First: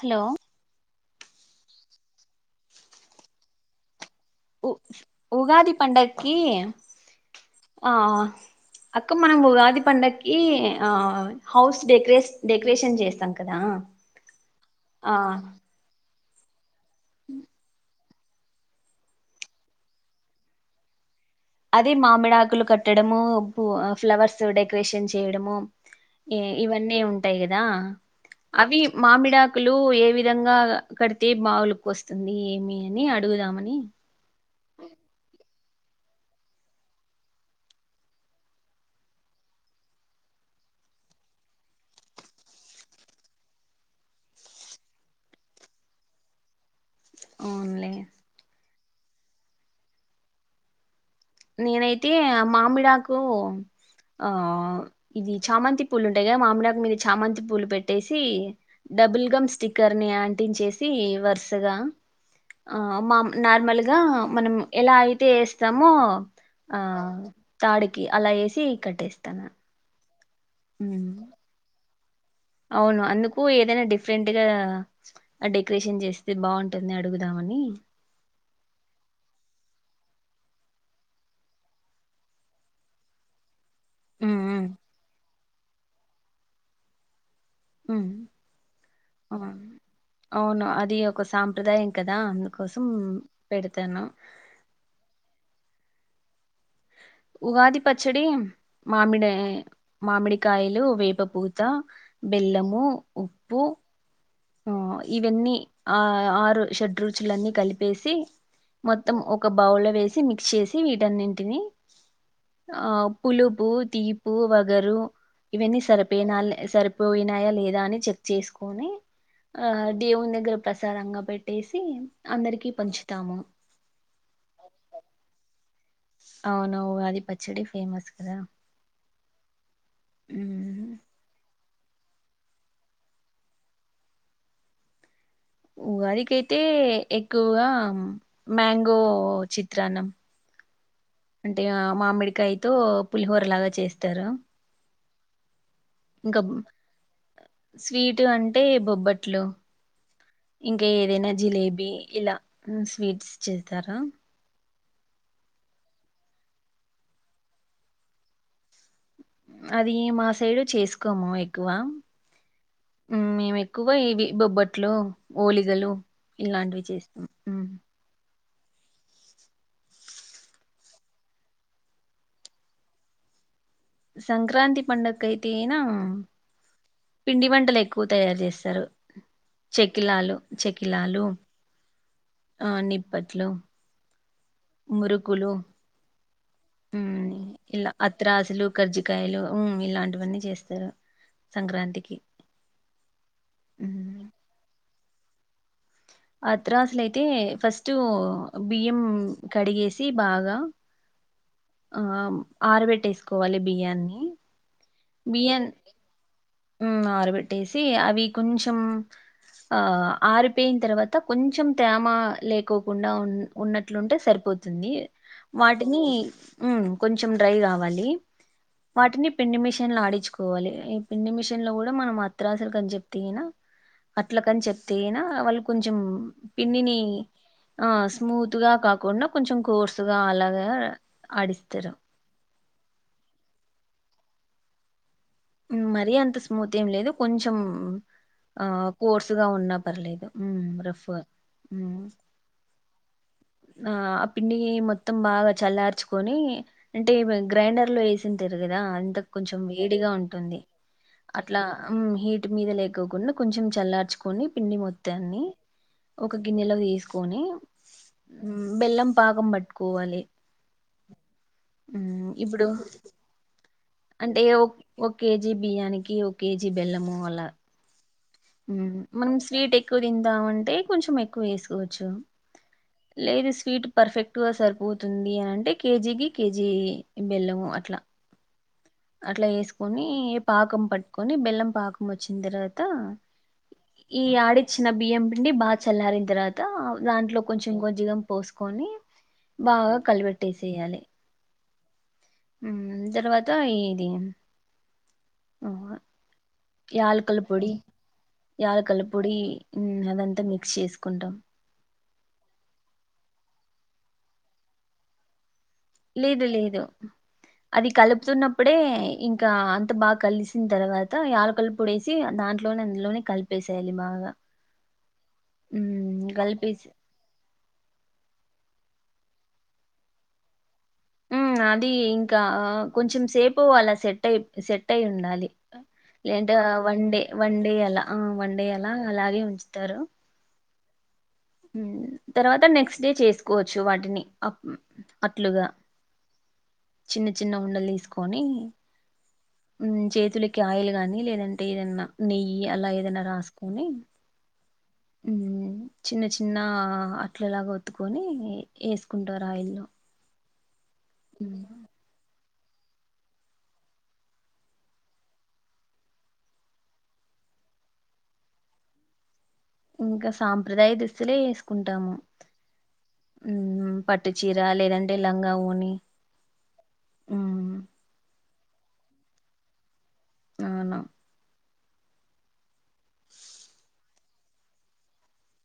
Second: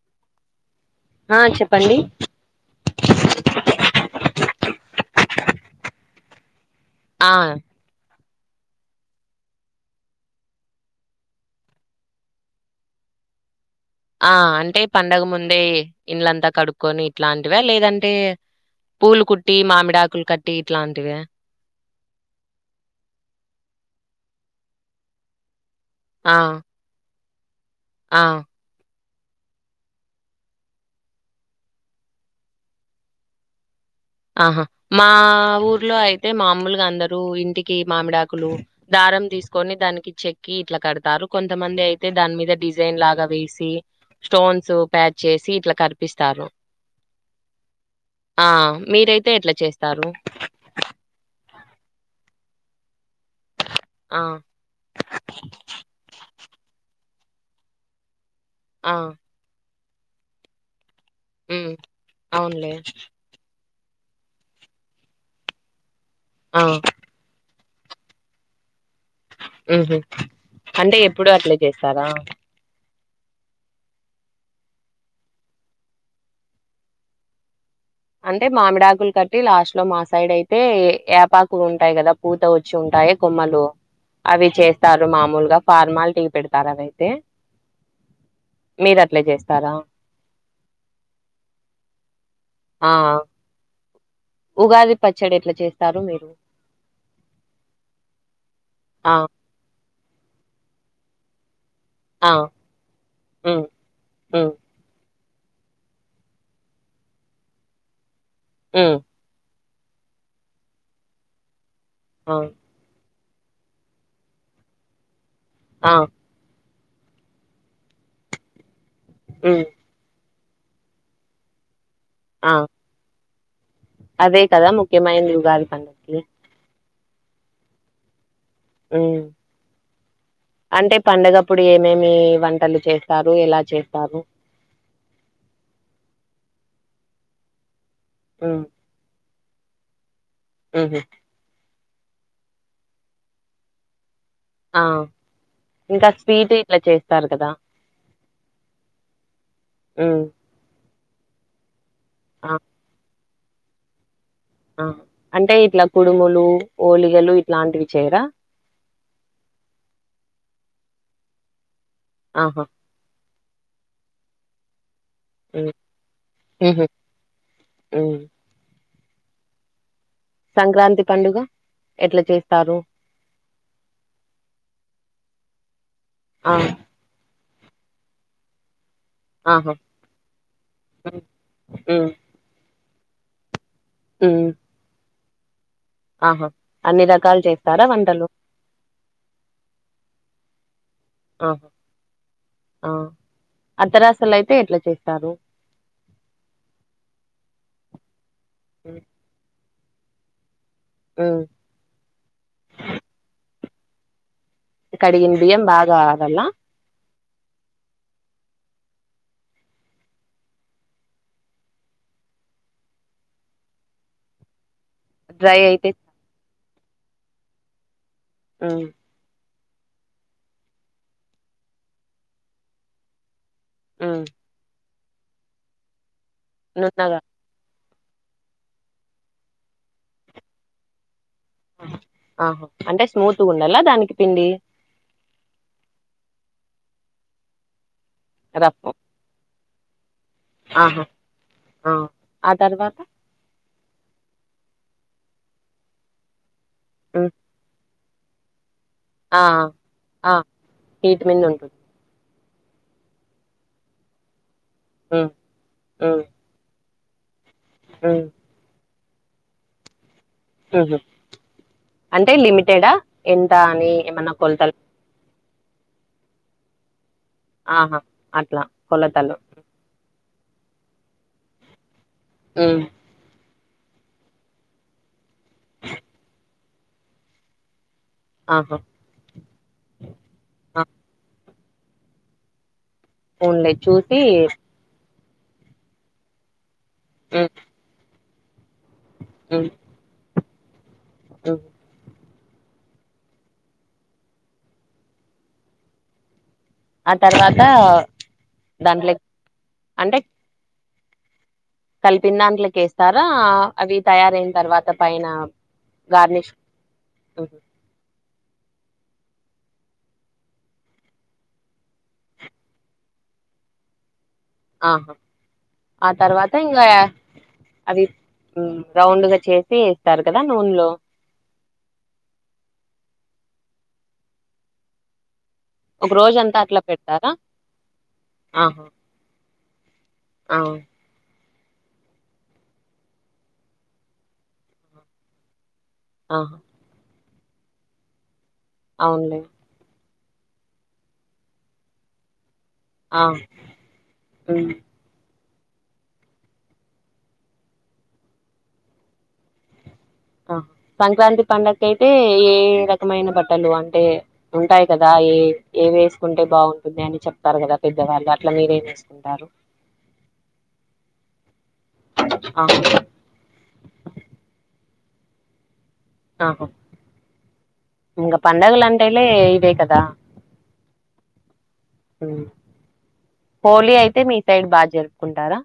Hello ఆ చెప్పండి ఉ ఉగాది పండక్కి ఆ ఆ అక్క మనం ఉగాది పండక్కి ఆ హౌస్ డెకరే డెకరేషన్ చేస్తాం కదా ఆ అంటే ఆ పండగ ముందే ఇల్లంతా కడు కొని ఇట్లాంటివా లేదం అంటే పూలు కుట్టి మామిడాకులు కట్టి ఇట్లాంటివా అదే మామిడి ఆకులు కట్టడము పూ ఆ ఫ్లవర్స్ డెకరేషన్ చేయడము ఆ ఏ ఇవన్నీ ఉం టాయి క దా ఆ అవి మామిడాకులు ఏ విధంగా కడితే బాగ లుక్ వస్తుంది ఏమి అని అడుగుదామని ఇంట్లో అయితే మాములుగా అందరూ ఇంటికి మామిడాకులు దారం తీసుకొని దానికి చెక్కి ఇట్లా కడతారు కొంతమంది అయితే దాని మీద డిజైన్ లాగా వేసి స్టోన్స్ ప్యాక్ చేసి ఇట్లా కనిపిస్తారు అవున్లే మీరయితే ఎట్లా చేస్తారు నేనైతే ఆ మామిడాకు ఓ ఆ ఇది చామంతి పూలు ఉంటయి కదా మామిడాకు మీద చామంతి పూలు పెట్టేసి తీ ఆ డబుల్ గమ్ స్టిక్ కర్ని ఆంటించేసి తీ ఉమ్ వరసగా అవునులే ఆ మా నార్మల్ గ మనం ఎలా అయితే యేస్తామో ఆ తాడుకి అలా యేసి కట్టేస్తాన ఉహు అంటే ఎప్పుడు అట్లేచే స్తారా అవును అందుకు ఏదైనా డిఫరెంట్గా డెకరేషన్ చేస్తే బాగుంటుంది అడుగుదామని అంటే మామిడి ఆకులు కట్టి లాస్ట్ లో మా సైడ్ అయితే ఏపాకులు ఉంటాయి కదా పూత వచ్చి ఉంటాయి కొమ్మలు ఉమ్, అవి ఉమ్, చేస్తారు మామూలుగా ఫార్మాల్ టీకి పెడతార అదైతే ఉహ్ అవును చేస్తారా? అవును అది ఒక సాంప్రదాయం కదా కోసం ఆ! పెడు తను ఉగాది పచ్చడి ఎట్లా చేస్తారు మీరు ఉగాది పచ్చడి ఆ! మామిడి మామిడికాయలు వేప పూవ్ తో బెల్లము ఉప్పు ఉ ఆ ఇవన్నీ ఆ ఆరు షడ్రుచులన్ని కలిపి పెసి హ్మ్. మొత్తం ఒక బౌల్ లో వేసి మిక్స్ చేసి వీటన్నింటినీ ఆ! ఆ పులుపు తీపు వగరు ఇవన్నీ ఆ! సరిపోయేనల్లె సరి పోయినాయ లేదా అని చెక్ చేసుకొని హ్మ్. ఆ దేవుని దగ్గర ప్రసాదంగా పెట్టేసి ఆ! అందరికి పంచుతాము అదే కదా ముఖ్యమైంది ఉగాది పండుగ అవును ఉగా ది పచ్చడి ఫేమస్ కదా ఉ ఉమ్. అంటే పండగ ప్పుడు ఏమేమి వంటలు చేస్తారు ఎలా చేస్తారు ఉగాదికయితే ఎక్కువగా హ్మ్. మ్యాంగో చిత్రాన్నం హుహు. అంటే ఆ మామిడికాయతో పులిహోర లాగా చేస్తారు. ఆ ఇంకా స్వీట్ ఇట్లా చేస్తారు కదా! స్వీట్ అంటే బొబ్బట్లు హ్మ్. ఇంకా ఏదైనా జిలేబీ ఇలా ఆ! స్వీట్స్ చేస్తారా ఆ అంటే ఇట్లా కుడుములు ఓలిగలు ఇట్లాంటివి చేయరా అది మా సైడు చేసుకోము ఎక్కువ ఆహా మేము ఎక్కువ ఇవి బొబ్బట్లో ఉమ్ ఒలిగలు ఇలాంటివి ఉహు చేస్తాం ఉ ఉమ్ సంక్రాంతి పండుగ ఎట్ల చేస్తారు. సంక్రాంతి పండకైతేనా ఆ టలేక్కువ తయారు చేస్తారు. ఆహా చెక్కిలాలు చెక్కిలాలు ఉమ్ ఆ ని నిప్పట్లు ఊ మురుకులు ఆహా ఊ అన్ని రకాలు చేస్తారా ఇలా వంటలు అత్రాసులు కర్జికాయలు ఊ ఇలాంటివన్నీ చేస్ స్సరు. ఆహా ఆ మ్మ్ అత్తరాసులు అయితే ఎట్లా చేస్ స్తారు. అత్రసూలయితే ఫస్ట్ బియ్యం కడిగేసి సి బాగా అ ఆ ఆరబెట్టేసుకోవాలి బియ్యాన్ని కడిగిన బియ్యం బాగా ఆరల్ల ఆ ఆరబెట్టేసి అవి కొంచెం ఆ ఆరిపోయిన తర్వాత కొంచెం తేమ లేకోకుండా ఉ ఉన్నట్లుంటే సరిపోతు తుంది డ్రై అయితే వాటిని ఉ కొంచెం డ్రై కావాలి. ఉమ్ వాటిని పెండి మిషన్ ఆడించుకోవాలి పిండి మిషన్ లో కూడా మనం అత్రసలు కని చెప్తే తియినా ఉమ్ అట్లకని చెప్ తేనా వాళ్ళు కొంచెం పిండి నీ నున్నగా ఆ స్మూత్ గా కాకుండా కొంచెం కోర్సుగా అలాగా అడిస్తారు ఆహా అంటే స్మూత్ ఉండాల దానికి పిండి మరీ అంత స్మూత్ ఏం లేదు కొంచెం ఆ రఫ్ కోర్సుగా ఉన్నప్పు పర్లేదు ఆహా రఫ్గా ఆ తర్వాత ఆ పిండి మొత్తం బాగా చల్లార్చుకొని అంటే ఉమ్ గ్రైండర్ లో వేసి తింటెరు కదా అంతకు ఆ కొంచెం వేడిగా ఉం ఆ హీట్ మింద అట్లా ఉంటుంది హీట్ మీద లేకోకుండా కొంచెం చల్లార్చుకొని పిండి ఉమ్ మొత్తాన్ని ఉమ్, ఒక గిన్నెలో తీసుకు పోనీ ఉమ్, బెల్లం పాకం పట్టుకోవాలి మ్మ్ హ్మ్ మ్, అంటే ఇప్పుడు లిమిటెడా ఎంత అని ఏమన్నా అంటే కొలతలు ఓకే కేజీ బియ్యానికి ఒక కేజీ బెల్లము అలా ఆహా అట్లా మ్మ్ మనం కొలతలు స్వీట్ ఎక్కువ తింటే టామంటే కొంచెం ఎక్కువ వేసుకోవచ్చు ఉమ్, లేదుసు స్వీట్ పర్ఫెక్ట్ గా సరిపోతుంది అంటే కేజీకి కేజీ బెల్లము అట్ల ఆహా అట్లా వేసుకొని పాకం పట్టుకొని బెల్లం పాకం వచ్చింది తర్వాత ఉన్లే చూసి అండి బాగా చల్లారిన తర్వాత దాంట్లో ఉమ్, కొంచెం కొంచెగా పోస్ కొని ఉమ్, బాగా కలిపెట్ ఏసెయ్యాలి ఉమ్. ఉ తర్వాత ఈ ది ఆ ఆ యాలకుల తర్వాత పొడి యాలకుల దాంట్లో పొడి అంటే అదంతా మిక్స్ చేసుకు ఉంటా కలిపిన దాంట్లకేస్తారా అవి తయారన తర్వాత పైన లేదు గార్నిష్ లేదు ఉహు, అది కలుపుతున్నప్పుడే ఇంకా అంత బాగా కలిసిన తర్వాత యాలకల్లు పొడేసి దాంట్లోనే అందులోనే కలిపేసేయాలి బాగా ఆహా ఆ ఉమ్, తర్వాత కలిపేసి ఇంకా అవి ఉ రౌండ్గా చేసి ఏస్తారు కదా నూనలో ఉ అది ఇంకా కొంచెం సేపు అలా సెట్ అయి సెట్ అయి ఉండాలి ఒక లేంటే రోజంతా అట్లా వన్ డే పెడతారా వన్ డే అలా ఆ వన్ డే అలా అలాగే ఉంచు తరు అ ఉ తర్వాత నెక్స్ట్ డే చేసుకోవచ్చు వాటిని అట్లుగా ఆ చిన్న చిన్న ఉండలు తీసుకొని అవునులే తులకి ఆయిల్ నీ లేదంటే ఏదన్నా నెయ్యి ఈ అలా ఏదైనా ఆ రాసుకొని ఉమ్. ఉ చిన్న చిన్న అట్లలాగా ఒత్తుకొని వేసుకుంటారు ఆయిల్లో ఆ సంక్రాంతి పండకి అయితే ఏ రకమైన బట్టలు అంటే ఉంటాయి కదా ఏ ఏ వేసుకుంటే బాగుంటుంది అని చెప్తారు కదా పెద్దవాళ్ళు అట్లా మీరేం వేసుకుంటారు ఇంకా సాంప్రదాయ దుస్తులే వేసుకుంటాము ఆహా ఉ పట్టుచీర లేద లంగా వోని ఆహా ఇంగ పండుగలు అంటేలే ఇవే కదా అవును ఉ హోలీ అయితే మీ సైడ్ బాగా జరుపుకుంటారా.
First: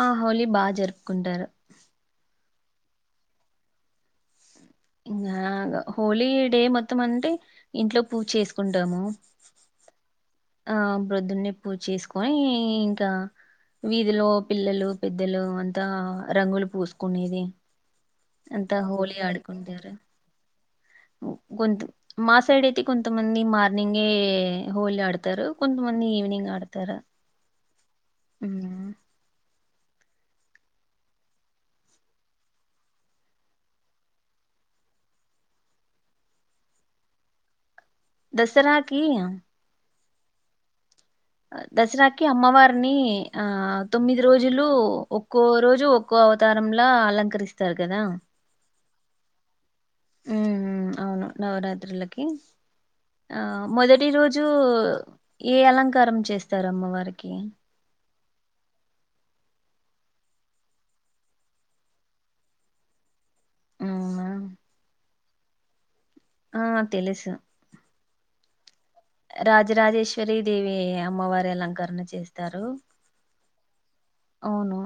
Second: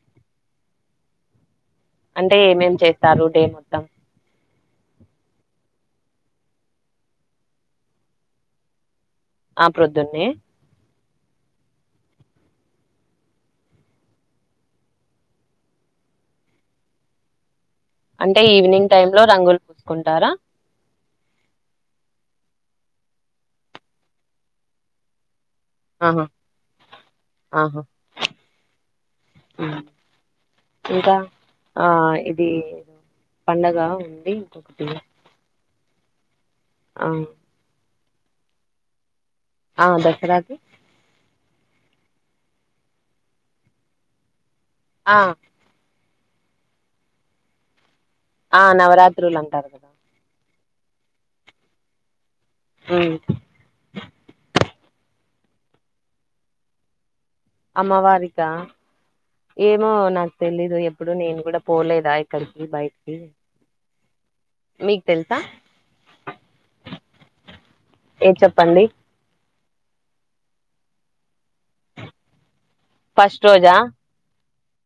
ఆ హోలీ బాగా జరుపుకుంటారు. అంటే ఏమేం చేస్తారు డే మొత్తం ఇంకా హోలీ డే మొత్తం అంటే ఇంట్లో పూజ చేసుకుంటాము. ఆ ప్రొద్దునే ఆ ప్రొద్దున్నే పూజ చేసుకొని, ఇంకా వీధిలో పిల్లలు, పెద్దలు అంతా రంగులు పూసుకునేది. అంటే అంతా ఈవినింగ్ టైమ్ హోలీ లో రంగులు ఆడుకుంటారు పూసుకుంటారా. కొంత మా సైడ్ అయితే కొంతమంది మార్నింగే హోలీ ఆడతారు. కొంతమంది ఆహా ఈవినింగ్ ఆడతార ఆహా ఊ ఇంకా ఆ ఇది పండగ ఉంది. ఆ దసరాకి ఆ ఆ దసరాకి దసరాకి అమ్మవారిని ఆ తొమ్మిది రోజు రోజులు ఆ ఒక్కో రోజు ఒ ఒక్కో అవతారంలా అలంకరిస్తారు కదా. ఆ నవరాత్రులు అంటారు. ఉహూ అవును నవరాత్రులకి ఆ మొదటి రోజు ఏ అలంకారం చేస్తారు అమ్మవారికి. అమ్మ వారికా ఏమో నాకు తెలీదు ఎప్పుడు నేను కూడా పోలేదా ఎక్కడికి బయటికి ఊ అవునా మీకు తెల్సా ఆ తెలుసు ఏ చెప్పండి రాజరాజేశ్వరి దేవి అమ్మవారి అలంకరణ చేస్తారు. ఫస్ట్ రోజా అవును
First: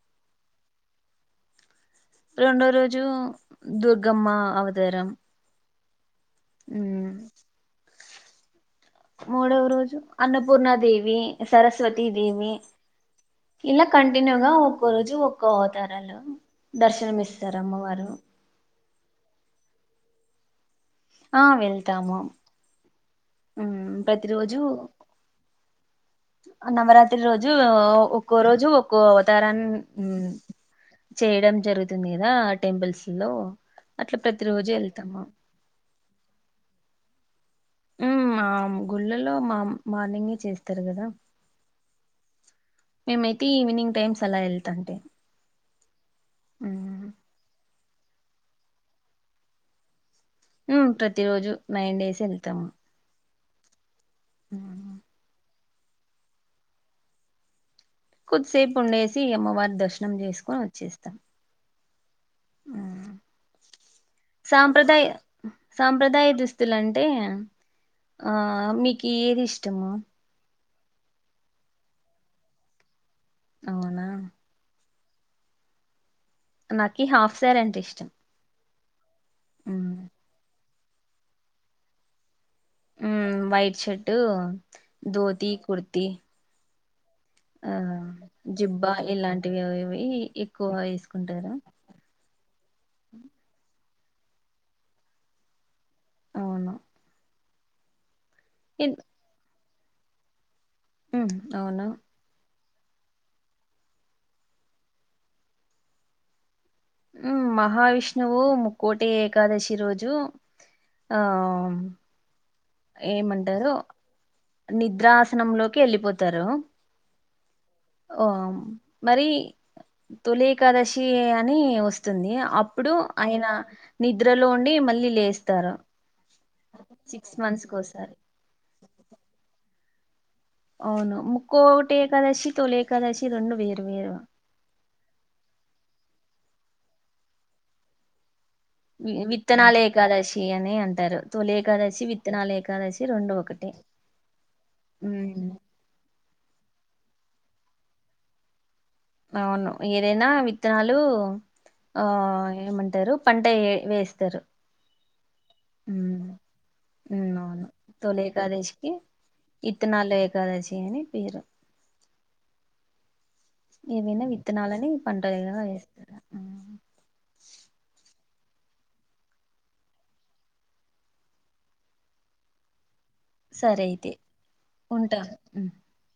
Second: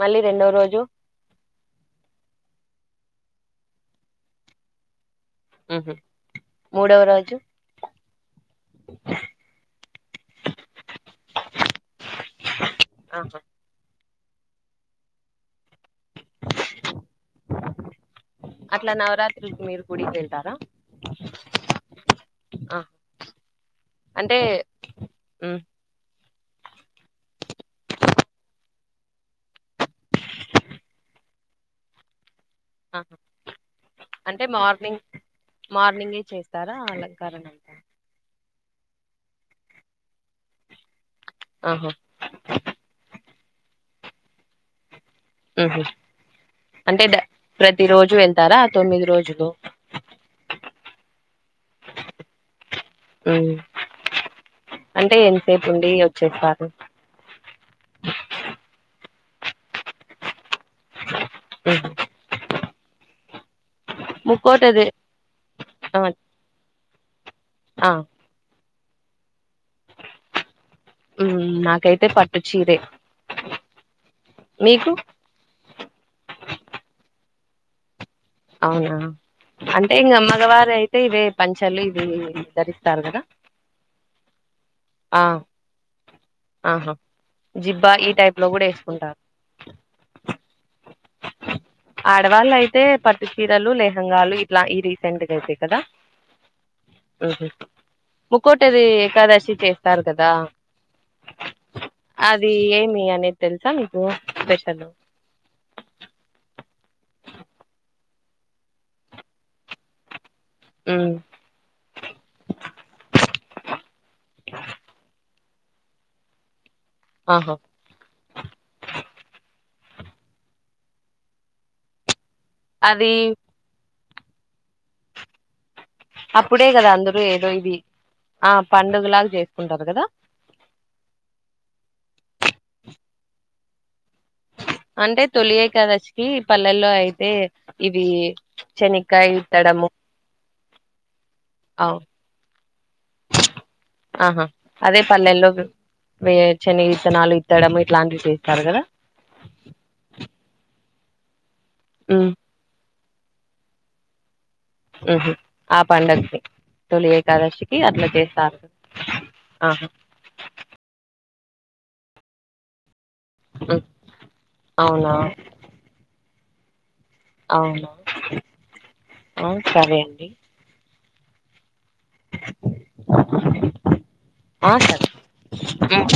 మళ్ళీ రెండో రోజు రెండో రోజు దుర్గమ్మ అవతారం. ఊహు మూడవ ఉమ్ రోజు మూడవ రోజు అన్నపూర్ణ దేవి, సరస్వతి దేవి ఆహా ఇలా కం టిన్యూగా ఒక్కో రోజు ఒక్కో అవతారం. అవతారంలో దర్శనం ఇస్తారు అమ్మవారు. అట్లా నవరాత్రికి మీరు గుడికి వెళ్తారా ఆ వెళ్తాము. ఆ ఊ ప్రతి అంటే రోజు ఉమ్ నవరాత్రి రోజు ఒక్కో రోజు ఒ ఒక్కో అవతారన్ చేయడం జరుగుతుంది కదా టెంపుల్స్ ఆహా లో అట్లా అంటే ప్రతి రోజు మార్నింగ్ వెళ్తాము మార్నింగే చేసరా అలాగ అలంకరణ మ్మ్ మా గుళ్ళల్లో మా మార్నింగే చేస్తరు కదా ఉహూ మైతే ఈవినింగ్ టైమ్స్ అలా వెళ్తం అంతే ఉహూ అంటే ద ప్రతి ప్రతి రోజు వెల్తారా ఆ తొమ్మిది రోజులు ఊ ప్రతీ రోజు నైన్ డేస్ వెళ్తాము ఉమ్ సేపు ఉండి వచ్చేస్తారు కొద్దిసేపు ఉండేసి అమ్మవారి దర్శనం చేసుకొని వచ్చేత్తం ఉ అదే సాంప్రదాయ ఆ సాంప్రదాయ దుస్తులు అంటే ఆ మీక్ ఏది ఇష్టము ఉమ్ నాకైతే పట్టు చీరే అవునా నికు నాకి హాఫ్ సారి అంటే ఇష్టం అవునా అంటే ఇంగా మగవారు అయి ఇవే పంచలు ఇవే వి ఉమ్ వైట్ షర్ట్ ఆ ధోతి కుర్తి ఆహా ఆ జిబ్బా ఈ టైప్ లో కూడా జిబ్బా వేసుకుంటారు ఇలాంటివి అవి ఎక్కువ వేసుకుంటార లు లెహంగాలు ఇట్లా ఈ రీసెంట్ గా అయితే కదా అవును ఉహు ముక్కోటది ఏకాదశికి అంటరు కదా ఉ అవునా మీ అనేది తెలుసా మీకు బెస్ట్ అనో ఉమ్ మహావిష్ణువు ముక్కోటి ఏకాదశి రోజు మ్మ్ ఆ ఏమంటారో నిద్రాసనంలో వెళ్ళిపోతారు ఆహా ఓ మరి తొలిఏకాదశి అని వస్తుంది అప్పుడు అది అయిన నిద్రలో ఉండి మళ్ళీ లేస్తారు అప్పుడే కదా అందరు సిక్స్ ఏదో మంత్స్ ఇది కోసారి ఆ పండుగలాగా చేసుకుంటారు వు కదా అవును ముక్కోటి ఏకాదశి తొలి ఏకాదశి రెండు వేరు వేరు అంటే తొలిఏకాదశికి పల్లెల్లో అయితే ఇది వి విత్తనాల ఏకాదశి అని అని అంటారు తొలి అవు ఏకాదశి విత్తనాలు ఏకాదశి రెండు ఒకటి ఆహా అదే పల్లెల్లో వే శనగ విత్తనాలు ఇత్తడము ఇట్లాంటివి చూస్తారు కదా అవును ఏదైనా విత్తనాలు ఆ ఉమ్ ఏమంటారు పంట వే వేస్తారు ఉహు ఆ ఉమ్, పడుగకి తొలి ఉమ్, అవును ఏకాదశికి అట్లా తొలి చేస్తారు ఏకాదశికి ఆహా విత్తనాలు ఏకాదశి అని పేరు ఉమ్, ఏవైనా విత్తనాలని అవునా పంటదేగర వేస్తార అవునా ఆ సరే అండి సరే అయితే ఆ సరే ఉంటా హుమ్ ఉమ్.